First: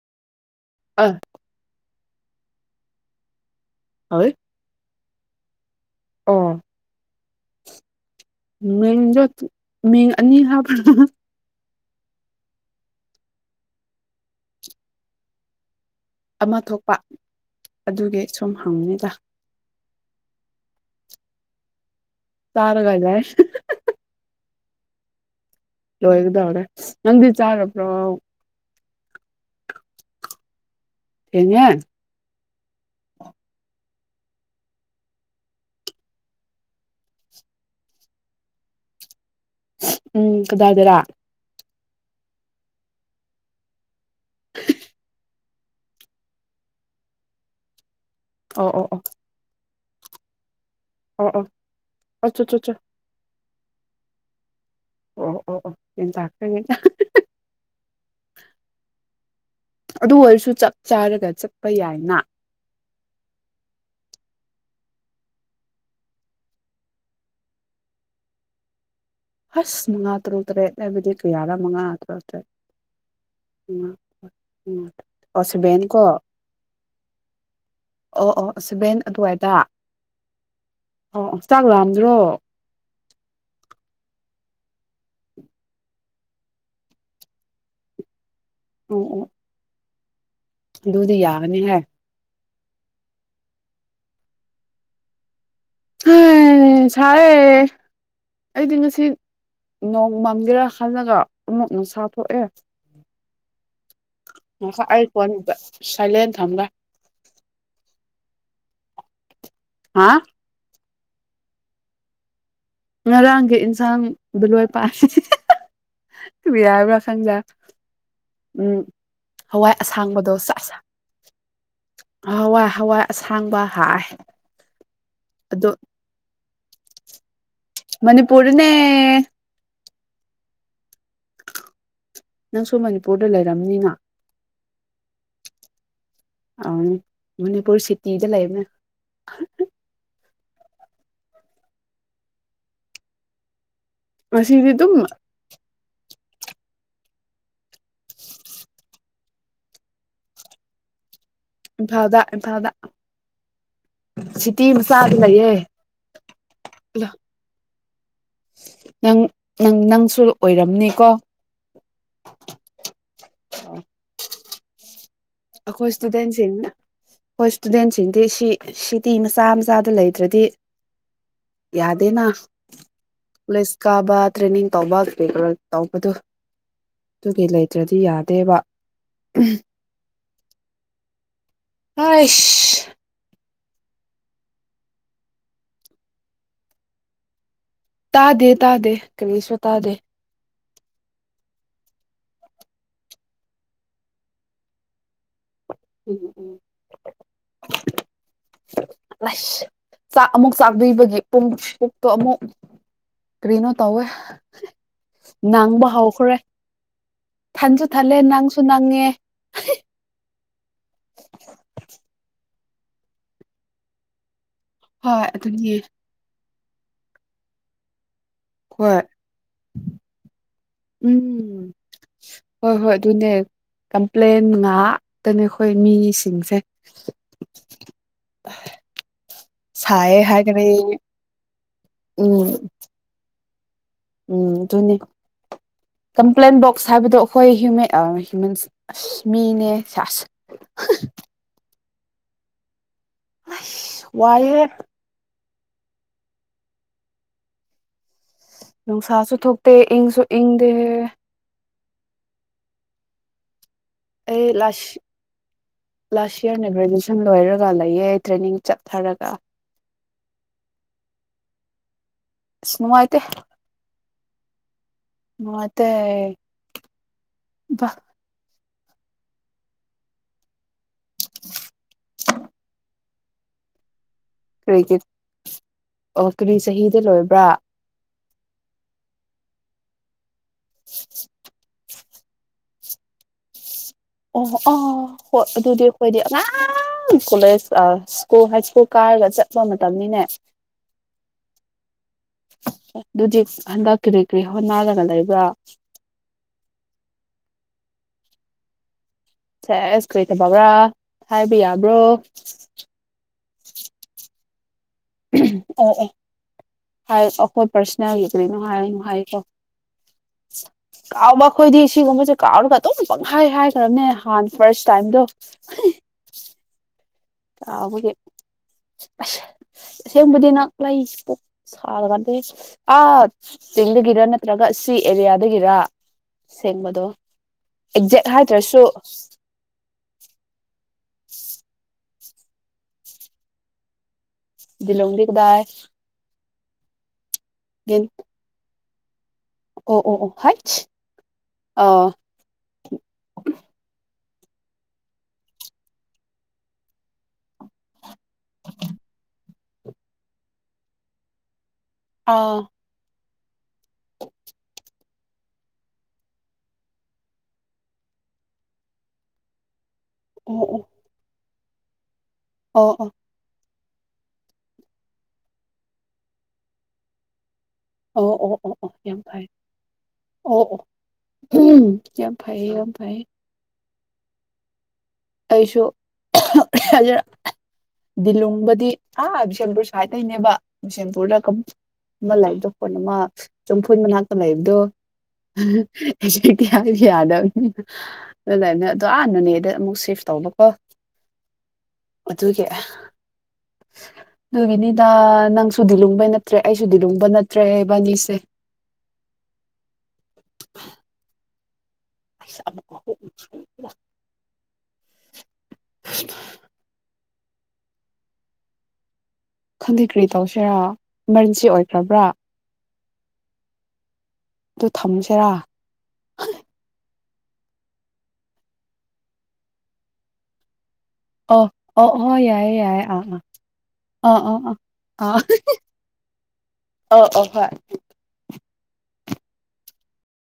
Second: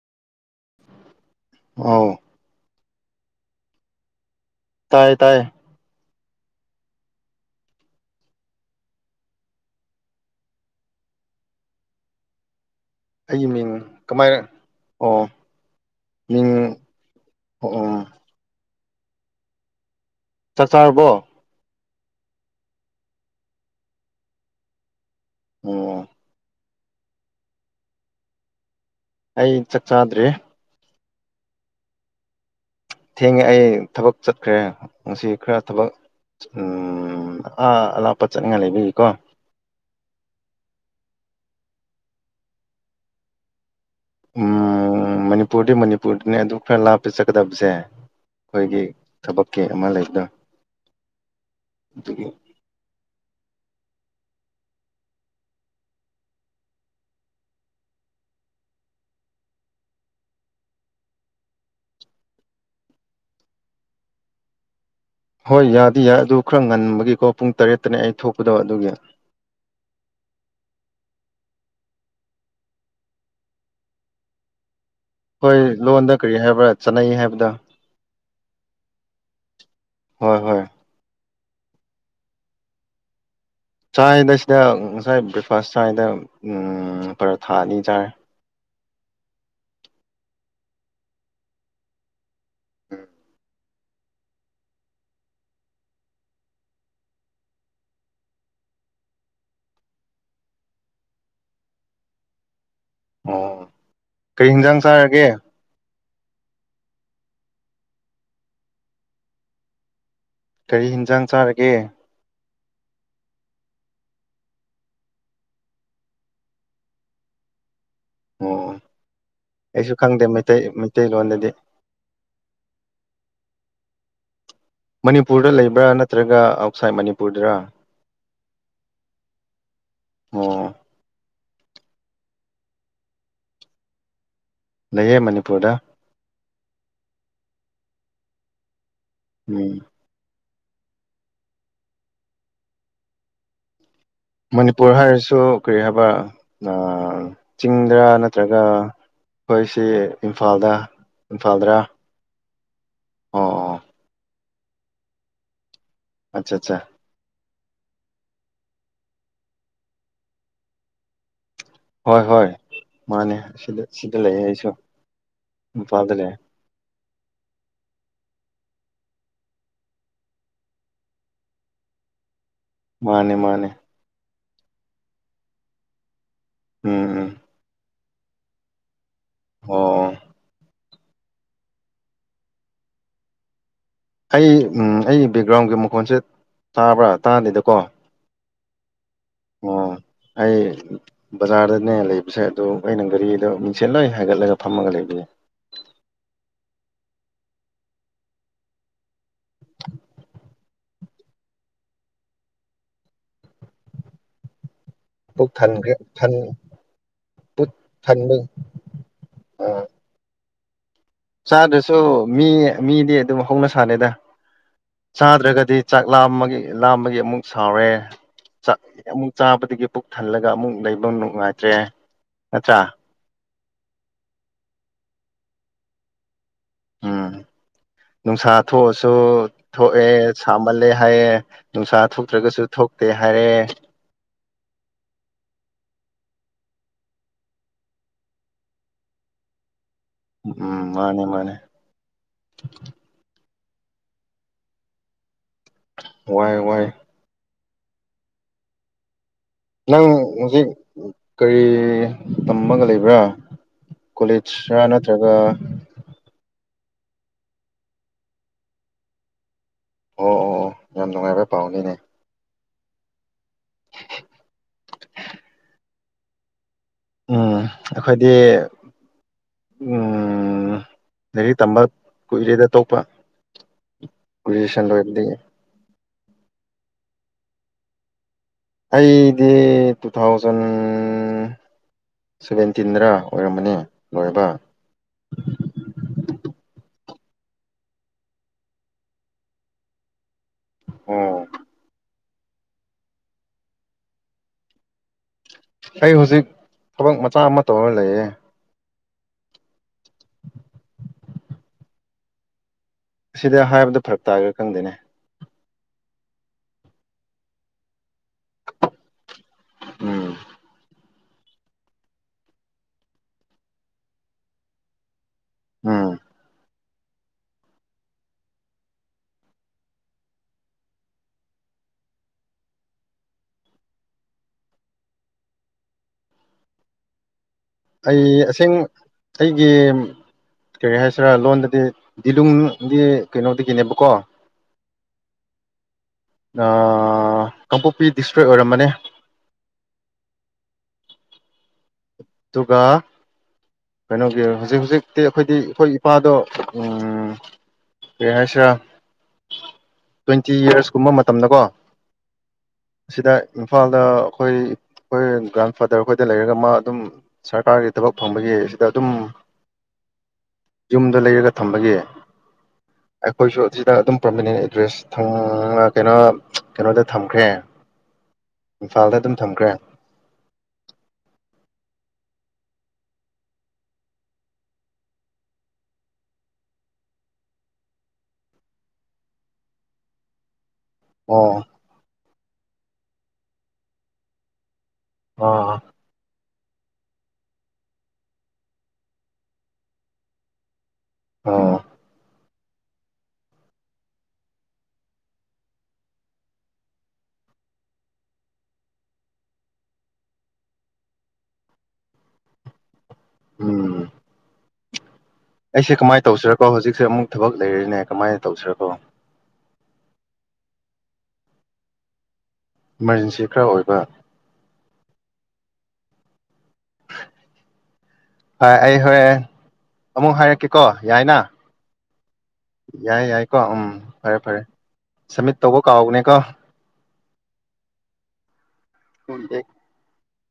ꯑ ꯑꯥꯎ ꯍꯣꯏ ꯇꯌꯦ ꯇꯌꯦ ꯑꯣ ꯃꯤꯡꯗ ꯃꯤꯡ ꯑꯅꯤ ꯍꯥꯞꯕ꯭ꯔꯥ ꯑꯩꯒꯤ ꯃꯤꯡ ꯀꯃꯥꯏ ꯑꯣ ꯃꯤꯡ ꯑꯃ ꯊꯣꯛꯄ ꯑꯣ ꯑꯣ ꯑꯗꯨꯒꯤ ꯁꯨꯝ ꯊꯃꯦꯗ ꯆꯥꯛ ꯆꯥꯔꯕꯣ ꯇꯔꯣ ꯂꯖꯥꯏ ꯑꯣ ꯂꯣꯣꯏꯒꯗ ꯍꯧꯅ ꯅ ꯆꯥꯔꯄ꯭ꯔ ꯑꯩ ꯆꯥꯛ ꯆꯥꯗ꯭꯭ꯔꯔꯤ ꯊꯉ ꯊꯦꯡꯉꯦ ꯑꯩ ꯊꯕꯛ ꯆꯠꯈ꯭ꯔꯦ ꯉꯁꯤ ꯈꯔ ꯊꯕꯛ ꯑ ꯑꯂꯥꯞꯄ ꯆꯠꯅꯤꯡꯉꯥꯏ ꯂꯩꯕꯤꯒꯤꯀꯣ ꯎꯝ ꯀꯗꯥꯗꯔꯥ ꯎꯝ ꯃꯅꯤ ꯃꯅꯤꯄꯨꯔꯗꯤ ꯃꯅꯤꯄꯨꯔꯗꯅꯦ ꯑꯗꯨꯝ ꯈꯔ ꯂꯥꯞꯄꯦ ꯆꯠꯀꯗꯕꯁꯦ ꯑꯣ ꯑꯩꯈꯣꯏꯒꯤ ꯊꯕꯛꯀꯤ ꯀꯃ ꯂꯩꯇ ꯑ ꯑ ꯑꯆꯥ ꯑꯠꯆꯥ ꯑꯆꯥ ꯑꯣ ꯑꯣ ꯑꯣ ꯌꯦꯟ ꯆꯥꯛꯇ꯭ꯔ ꯑꯗꯨ ꯑꯣꯏꯔꯁꯨ ꯆꯞ ꯆꯥꯔꯒ ꯆꯠꯄ ꯌꯥꯏꯅ ꯍꯣꯏ ꯌꯥꯗꯤ ꯌꯥꯏ ꯑꯗꯨ ꯈꯔ ꯉꯟꯕꯒꯤꯀꯣ ꯄꯨꯡ ꯇꯔꯦꯠꯇꯅꯦ ꯑꯩ ꯊꯣꯛꯄꯗꯕ ꯑꯗꯨꯒꯤ ꯑꯁ ꯃꯉꯥ ꯇꯔꯨ ꯇꯔꯦꯠ ꯍꯥꯏꯕꯗꯤ ꯀꯌꯥꯅꯥ ꯃꯉꯥ ꯇꯔꯨ ꯇꯔꯦꯠ ꯎ ꯎꯝ ꯑꯣ ꯍꯣꯏ ꯁꯚꯦꯟ ꯀꯣ ꯂꯣꯟꯗ ꯀꯔꯤ ꯍꯥꯏꯕ꯭ꯔꯥ ꯆꯠꯅꯩ ꯍꯥꯏꯕꯗ ꯑꯣ ꯑꯣ ꯁꯚꯦꯟ ꯑꯗꯨꯋꯥꯏꯗ ꯍꯣꯏ ꯍꯣꯏ ꯑꯣ ꯆꯥꯛ ꯂꯥꯛꯑꯝꯗ꯭ꯔꯣ ꯆꯥꯏꯗꯁꯤꯗ ꯉꯁꯥꯏ ꯕ꯭ꯔꯦꯛꯐꯥꯁ ꯆꯥꯗ ꯄꯨꯔꯥ ꯊꯥ ꯑꯅꯤ ꯆꯥꯔꯦ ꯑꯣꯝ ꯎ ꯑꯗꯨꯗꯨꯗꯤ ꯌꯥꯒꯅꯤ ꯍꯥꯏ ꯁꯥꯔꯦ ꯑꯩꯗꯤ ꯉꯁꯤ ꯅꯣꯡꯃꯝꯒꯦꯔꯥ ꯈꯜꯂꯒ ꯑꯃꯨꯛ ꯅꯁꯥ ꯊꯣꯛꯑꯦ ꯑꯣ ꯀꯩ ꯌꯦꯟꯖꯥꯡ ꯆꯥꯔꯒꯦ ꯊꯥꯏꯂꯦꯟ ꯊꯝꯒ ꯍꯥ ꯀꯒꯥꯔꯤ ꯌꯦꯟꯁꯥꯡ ꯆꯥꯔꯒꯦ ꯉꯔꯥꯡꯒꯤ ꯏꯟꯁꯥꯡꯗ ꯂꯣꯏ ꯄꯥꯛ ꯌꯥꯕ꯭ꯔꯥ ꯈꯪꯗꯦ ꯎꯝ ꯑꯣ ꯍꯋꯥꯏ ꯑꯩꯁꯨ ꯈꯪꯗꯦ ꯑꯁꯥꯡꯕꯗꯣ ꯃꯩꯇꯩ ꯆꯠ ꯃꯩꯇꯩꯂꯣꯟꯗꯗꯤ ꯍꯋꯥꯏ ꯍꯋꯥꯏ ꯑꯁꯥꯡꯕ ꯍꯥꯥ ꯃꯅꯤꯄꯨꯔꯗ ꯂꯩꯕ꯭ꯔꯥ ꯅꯠꯇ꯭ꯔꯒ ꯑꯥꯎꯠꯁꯥꯏꯠ ꯃꯅꯤꯄꯨꯔꯗꯔ ꯃꯅꯤꯄꯨꯔꯨꯔꯅꯦ ꯎꯝ ꯅꯪꯁꯨ ꯃꯅꯤꯄꯨꯔꯗ ꯂꯩꯔꯝꯅꯤꯅ ꯂꯩꯌꯦꯦ ꯃꯅꯤꯄꯨꯔꯗ ꯑ ꯃꯅꯤꯄꯨꯔ ꯁꯤꯇꯤꯗ ꯂꯩꯕꯅꯦ ꯎꯝ ꯉꯁꯤꯗꯤ ꯑꯗꯨꯝ ꯃꯅꯤꯄꯨꯔ ꯍꯥꯏꯔꯁꯨ ꯀꯔꯤ ꯍꯥꯏꯕ ꯆꯤꯡꯗ ꯅꯠꯇ꯭ꯔꯒ ꯑꯩꯈꯣꯏꯁꯤ ꯏꯝꯐꯥꯜꯗ ꯏ ꯐꯥꯎꯗ ꯏ ꯐꯥꯎꯗ ꯑ ꯑ ꯁꯤꯇꯤ ꯃꯆꯥꯥꯒꯂꯌꯦꯦ ꯑꯆꯥ ꯑꯠꯆꯥ ꯅꯪ ꯅꯪ ꯅꯪꯁꯨ ꯑꯣꯏꯔꯝꯅꯤꯀꯣ ꯍꯣꯏ ꯍꯣꯏ ꯃꯥꯅꯦ ꯁꯤꯗ ꯁꯤꯗ ꯂꯩꯌꯦ ꯑꯩꯁꯨ ꯑꯈꯣꯏꯁ ꯏꯝꯐꯥꯜꯗ ꯂꯩꯌꯦ ꯇꯗꯦꯟꯁꯅ ꯍꯣꯏ ꯏꯁꯇꯨꯗꯦꯟꯁꯤꯡꯗꯤ ꯁꯤ ꯁꯤꯇꯤ ꯃꯆꯥ ꯃꯆꯥꯗ ꯂꯩꯗ꯭ꯔꯗꯤ ꯌꯥꯗꯦꯅ ꯃꯥꯅꯦ ꯃꯥꯅꯦ ꯁꯀꯕꯥ ꯇ꯭ꯔꯦꯅꯤꯡ ꯇꯧꯕꯦ ꯇꯧꯕꯗꯨꯣ ꯎꯝ ꯎꯝ ꯇꯨꯡꯒꯂ ꯏ꯭ꯔꯦ ꯁꯤ ꯌꯥꯗꯦꯕ ꯎꯝ ꯑꯣ ꯍꯣꯏꯁ ꯑꯩ ꯎꯝ ꯑꯩ ꯕꯦꯛꯒ꯭ꯔꯥꯎꯟꯒꯤ ꯃꯈꯣꯟꯁꯦ ꯇꯥꯕ꯭ꯔꯥ ꯇꯥꯗꯗꯀꯣ ꯇꯥꯗꯦ ꯇꯥꯗꯦ ꯀꯔꯤꯁꯨ ꯑꯣ ꯇꯥꯗꯦ ꯑꯩ ꯖꯥꯔ ꯅꯦ ꯂꯩꯕꯁꯦ ꯑꯗꯨꯗ ꯑꯩꯅ ꯒꯥꯔꯤꯗꯣ ꯃꯤꯡꯁꯦꯜ ꯂꯣꯏ ꯍꯥꯏꯒꯠꯂꯒ ꯐꯝꯃꯒ ꯂꯩꯕ ꯌꯥꯏ ꯎꯝ ꯎꯝ ꯑꯁ ꯆꯥꯛ ꯑꯃꯨꯛ ꯆꯥꯛꯗꯣꯏꯕꯒꯤ ꯄꯨꯡꯄꯣꯛꯛꯇꯣ ꯑꯃꯨꯛ ꯀꯩꯅꯣ ꯇꯧꯋꯦ ꯄꯨꯛ ꯅꯪꯕ ꯊꯟꯈ꯭ꯔꯦ ꯊꯟ ꯍꯧꯈ꯭ꯔꯦ ꯄꯨꯛ ꯊꯟꯁꯨ ꯊꯜꯂꯦ ꯊꯟꯕꯩ ꯅꯪꯁꯨ ꯅꯪꯉꯦ ꯑꯥ ꯆꯥꯗ꯭ꯔꯁꯨ ꯃꯤ ꯃꯤꯗꯤ ꯑꯗꯨꯝ ꯍꯧꯅ ꯁꯅꯦꯗ ꯍꯣꯏ ꯑꯗꯨꯅꯦ ꯆꯥꯗ꯭ꯔꯒꯗꯤ ꯆꯥꯛ ꯂꯥꯝ ꯑꯃꯒꯤ ꯂꯥꯝꯕꯒꯤ ꯑꯃꯨꯛ ꯁꯥꯎꯔꯦ ꯥꯛ ꯍꯣꯏ ꯑꯃꯨꯛ ꯆꯥꯕꯗꯒꯤ ꯄꯨꯛ ꯊꯜꯂꯒ ꯑꯃꯨꯛ ꯂꯩꯕ ꯎꯝ ꯅꯨꯡꯉꯥꯏꯇ꯭ꯔꯦ ꯍꯣꯏ ꯅꯠꯇ꯭ꯔꯥ ꯍꯣꯏ ꯑꯗꯨꯅꯦ ꯀꯝꯄ꯭ꯂꯦꯟ ꯉꯥꯛꯇꯅꯤ ꯑꯩꯈꯣꯏ ꯃꯤꯁꯤꯡꯁꯦ ꯎꯝ ꯅꯨꯡꯁꯥ ꯊꯣꯛꯑꯁꯨ ꯊꯣꯛꯑꯦ ꯁꯥꯏꯌꯦ ꯍꯥꯏꯒꯅꯤ ꯁꯥꯃꯜꯂꯦ ꯍꯥꯏꯌꯦꯦ ꯅꯨꯡꯁꯥ ꯎꯝ ꯊꯣꯛꯇ꯭ꯔꯒꯁꯨ ꯊꯣꯛꯇꯦ ꯍꯥꯏꯔꯦ ꯎꯝ ꯑꯗꯨꯅꯤ ꯀꯝꯄ꯭ꯂꯦꯟ ꯕꯣꯛꯁ ꯍꯥꯏꯕꯗꯣ ꯑꯩꯈꯣꯏꯨꯦꯟ ꯍ꯭ꯌꯨꯃꯦꯟ ꯑꯁ ꯃꯤꯅꯦ ꯁꯥꯁ ꯎꯝ ꯃꯥꯅꯦ ꯃꯥꯅꯦ [inaudible] ꯋꯥꯏ ꯋꯥꯏ ꯋꯥꯏ ꯅꯪ ꯁꯥꯁ ꯊꯨꯛꯇ ꯅꯪ ꯏꯪꯁꯨ ꯍꯧꯖꯤꯛ ꯏꯪꯗꯦ ꯀꯔꯤ ꯇꯝꯃꯒ ꯂꯩꯕ꯭ꯔꯥ ꯑꯩ ꯀꯣꯂꯦꯖ ꯅꯠꯇ꯭ꯔꯒ ꯑꯩꯅ ꯒ꯭ꯔꯦꯖꯨꯑꯦꯁꯟ ꯂꯣꯏꯔꯒ ꯂꯩꯌꯦ ꯇ꯭ꯔꯦꯅꯤꯡ ꯆꯠꯊꯔꯒ ꯑꯣ ꯑꯣ ꯑꯣ ꯌꯥꯝ ꯅꯨꯡꯉꯥꯏꯕ ꯄꯥꯎꯅꯤꯅꯦ ꯁꯅꯅꯨꯡꯥꯏꯇ ꯃꯥ ꯇ ꯎꯝ ꯑꯩꯈꯣꯏꯗꯤ ꯎꯝ ꯂꯥꯏꯔꯤꯛ ꯇꯝꯕ ꯀꯨꯏꯔꯦꯗ ꯇꯣꯛꯄ ꯀꯖꯤꯁꯟꯗ ꯀꯔꯤꯒꯤ ꯏꯗꯤ ꯑꯣ ꯀꯔꯤ ꯆꯍꯤꯗ ꯂꯣꯏꯕ꯭ꯔꯥ ꯑꯩꯗꯤ ꯇꯨ ꯊꯥꯎꯖꯟ [inaudible] ꯁꯚꯦꯟꯇꯤꯟꯗ꯭ꯔ ꯑꯣꯏꯔꯝꯕꯅꯤ ꯑꯣ ꯂꯣꯏꯕ ꯑꯣ ꯍ ꯑꯗꯨꯗꯤ ꯈꯣꯏꯗ ꯑ ꯀꯣꯂꯦꯖ ꯁ꯭ꯀꯨꯜ ꯍꯥꯏ ꯁ꯭ꯀꯨꯜ ꯀꯥꯔꯒ ꯆꯠꯄ ꯃꯇꯝꯅꯤꯅꯦ ꯑꯣ ꯑꯗꯨꯗꯤ ꯍꯟꯗꯛ ꯀꯔꯤ ꯀꯔꯤ ꯍꯣꯠꯅꯔꯒ ꯂꯩꯕ꯭ꯔꯥ ꯑꯩ ꯍꯧꯖꯤꯛ ꯊꯕꯛ ꯃꯆꯥ ꯑꯃ ꯇꯧꯔꯅꯤ ꯑꯦ ꯁꯦ ꯑꯁ ꯀꯔꯤ ꯊꯕꯕ꯭ꯔꯥ ꯍꯥꯏꯕ ꯌꯥꯕ꯭ꯔꯣ ꯑꯁꯤꯗ ꯍꯥꯏꯕꯗꯣ ꯐꯔꯛ ꯇꯥꯔꯒ ꯈꯪꯗꯣꯏꯅꯦ ꯑꯣ ꯑꯣ ꯍꯥꯏ ꯑꯩꯈꯣꯏ ꯄꯔꯁ ꯌꯥ ꯌ ꯀꯔꯤꯅ ꯍꯥꯏ ꯍꯥꯏꯀꯣ ꯎꯝ ꯀꯥꯎꯕ ꯑꯩꯈꯣꯏꯗꯤ ꯁꯤꯒꯨꯝꯕꯁꯦ ꯀꯥꯎꯔꯒ ꯑꯇꯣꯝ ꯄꯪꯈꯥꯏ ꯍꯥꯏꯈ꯭ꯔꯕꯅꯦ ꯍꯥꯟꯅ ꯐꯥꯔꯁ ꯇꯥꯏꯝꯗꯣ ꯑꯝ ꯑꯩꯈꯣꯏꯒꯤ ꯑꯁꯦꯡꯕꯗꯤ ꯅꯪ ꯂꯩ ꯄꯨꯣꯛ ꯁꯥꯔꯀꯥꯟꯗ ꯑꯥ ꯆꯤꯡꯗꯒꯤꯔ ꯅꯠꯇ꯭ꯔꯒ ꯁꯤ ꯑꯦꯔꯤꯌꯥꯗꯒꯤꯔ ꯑꯁꯦꯡꯕꯗꯣ ꯑꯩ ꯑꯁꯦꯡ ꯑꯩꯒꯤ ꯀꯔꯤ ꯍꯥꯏꯁꯤꯔꯥ ꯂꯣꯟꯗꯗꯤ ꯗꯤꯂꯨꯡꯒꯤ ꯀꯩꯅꯣꯗꯒꯤꯅꯦꯕꯀꯣ ꯂꯣꯡꯗꯤ ꯀꯗꯥ ꯑ ꯀꯥꯡꯄꯣꯛꯄꯤ ꯗꯤꯁꯇ꯭ꯔꯤꯛ ꯑꯣꯏꯔꯝꯕꯅꯤ ꯑꯣ ꯑꯣ ꯑꯣ ꯍꯥꯏꯠ ꯑ ꯑꯗꯨꯒ ꯀꯩꯅꯣꯒꯤ ꯍꯧꯖꯤꯛ ꯍꯧꯖꯤꯛꯇꯤ ꯑꯩꯈꯣꯏꯗꯤ ꯑꯩꯈꯣꯏ ꯏꯄꯥꯗꯣ ꯎ ꯑꯦ ꯍꯥꯏꯁ꯭ꯔꯥ ꯇ꯭ꯋꯦꯟꯇꯤ ꯌꯔꯁꯀꯨꯝꯕ ꯃꯇꯝꯗꯀꯣ ꯑꯥ ꯑꯁꯤꯗ ꯏꯝꯐꯥꯜꯗ ꯑꯩꯈꯣꯏ ꯑꯩꯈꯣꯏ ꯒ꯭ꯔꯥꯟꯐꯥꯗꯔ ꯈꯣꯏꯗ ꯂꯩꯔꯒ ꯃꯥ ꯑꯗꯨꯝ ꯁꯔꯀꯥꯔꯒꯤ ꯊꯕꯛ ꯐꯪꯕꯒꯤ ꯁꯤꯗ ꯑꯗꯨꯝ ꯑꯣ ꯑꯣ ꯨꯝꯗ ꯂꯩꯒ ꯊꯝꯕꯒꯤ ꯑꯣ ꯑꯣ ꯑꯦꯣꯏꯁꯨ ꯁꯤꯗ ꯑꯗꯨꯝ ꯄ꯭ꯔꯣꯃꯤꯅꯦꯟ ꯑꯦꯗ꯭ꯔꯦꯁ ꯀꯩꯅꯣ ꯀꯩꯅꯣꯗ ꯊꯝꯈ꯭ꯔꯦ ꯑꯣ ꯑꯣ ꯑꯣ ꯑꯣ ꯏꯝꯐꯥꯜꯗ ꯌꯥꯝ ꯑꯗꯨꯝ ꯐꯥꯏ ꯊꯝꯈ꯭ꯔꯦ ꯑꯣ ꯑꯣ ꯀ ꯐꯥꯏꯌꯦ ꯌꯥꯝ ꯐꯥꯏ ꯑꯩꯁꯨ ꯍꯥꯏꯖꯔ ꯗꯤꯂꯨꯡꯕꯗꯤ ꯑꯥ ꯕꯤꯁꯦꯟꯄꯨꯔ ꯁꯥꯏꯗꯇꯩꯒꯤꯅꯦꯕ ꯁꯦꯝꯄꯨꯔꯗ ꯑꯣ ꯀꯝ ꯃꯂꯥꯏ ꯆꯐꯣꯟ ꯑꯃ ꯆꯨꯝꯐꯨꯟ ꯃꯅꯥꯛꯇ ꯂꯩꯕꯗꯣ ꯑꯥ [inaudible] ꯗꯤ ꯌꯥꯗꯕꯅꯤ ꯑꯗꯨꯥꯏꯅ ꯑ ꯑꯅꯅꯦꯗ ꯑꯃꯨꯛ ꯁꯤꯐ ꯇꯧꯅꯨꯀꯣ ꯑ ꯑꯗꯨꯒꯤ ꯑꯗꯨꯒꯤꯅꯤꯗ ꯅꯪꯁꯨꯗꯤ ꯂꯨꯡꯕꯩ ꯅꯠꯇ꯭ꯔꯦ ꯑꯩꯁꯨꯗꯤ ꯂꯨꯡꯕ ꯅꯠꯇ꯭ꯔꯦꯕꯥꯅꯤꯁꯦ ꯑꯀꯣ ꯎꯝ ꯑꯩꯁꯦ ꯀꯃꯥꯏꯅ ꯇꯧꯁꯤꯔꯀꯣꯖꯤꯛꯁꯦ ꯑꯃꯨꯛ ꯊꯕꯛ ꯂꯩꯔꯅꯦ ꯀꯃꯥꯏꯅ ꯇꯧꯁꯤꯔꯕꯣ ꯈꯪꯗꯦ ꯀꯔꯤ ꯇꯧꯁꯤꯦꯔꯥ ꯏꯃꯥꯔꯖꯦꯟꯁꯤ ꯑꯣꯏꯈ꯭ꯔꯕ꯭ꯔꯥ ꯏꯃꯥꯔꯖꯦꯟꯁꯤ ꯈꯔ ꯑꯣꯏꯕ ꯊꯝꯁꯤꯦꯔꯥ ꯍꯣꯏ ꯑꯩ ꯍꯣꯔꯦꯟ ꯑꯃꯨꯛ ꯍꯥꯏꯔꯛꯀꯦ ꯀꯣ ꯌꯥꯏꯅ ꯑꯣ ꯑꯣ ꯍꯣꯏ ꯌꯥꯏꯌꯦ ꯌꯥꯏꯌꯦ ꯌꯥꯏ ꯑꯥ ꯌꯥꯏꯀꯣ ꯎꯝ ꯐꯔꯦ ꯑꯥ ꯑꯥ ꯑꯥ ꯐꯔꯦ ꯑꯥ ꯁꯝꯃꯤꯠ ꯇꯧꯕ ꯀꯥꯎꯅꯦꯀꯣ ꯑ ꯑꯣ ꯍꯣꯏ ꯍ ꯇꯦ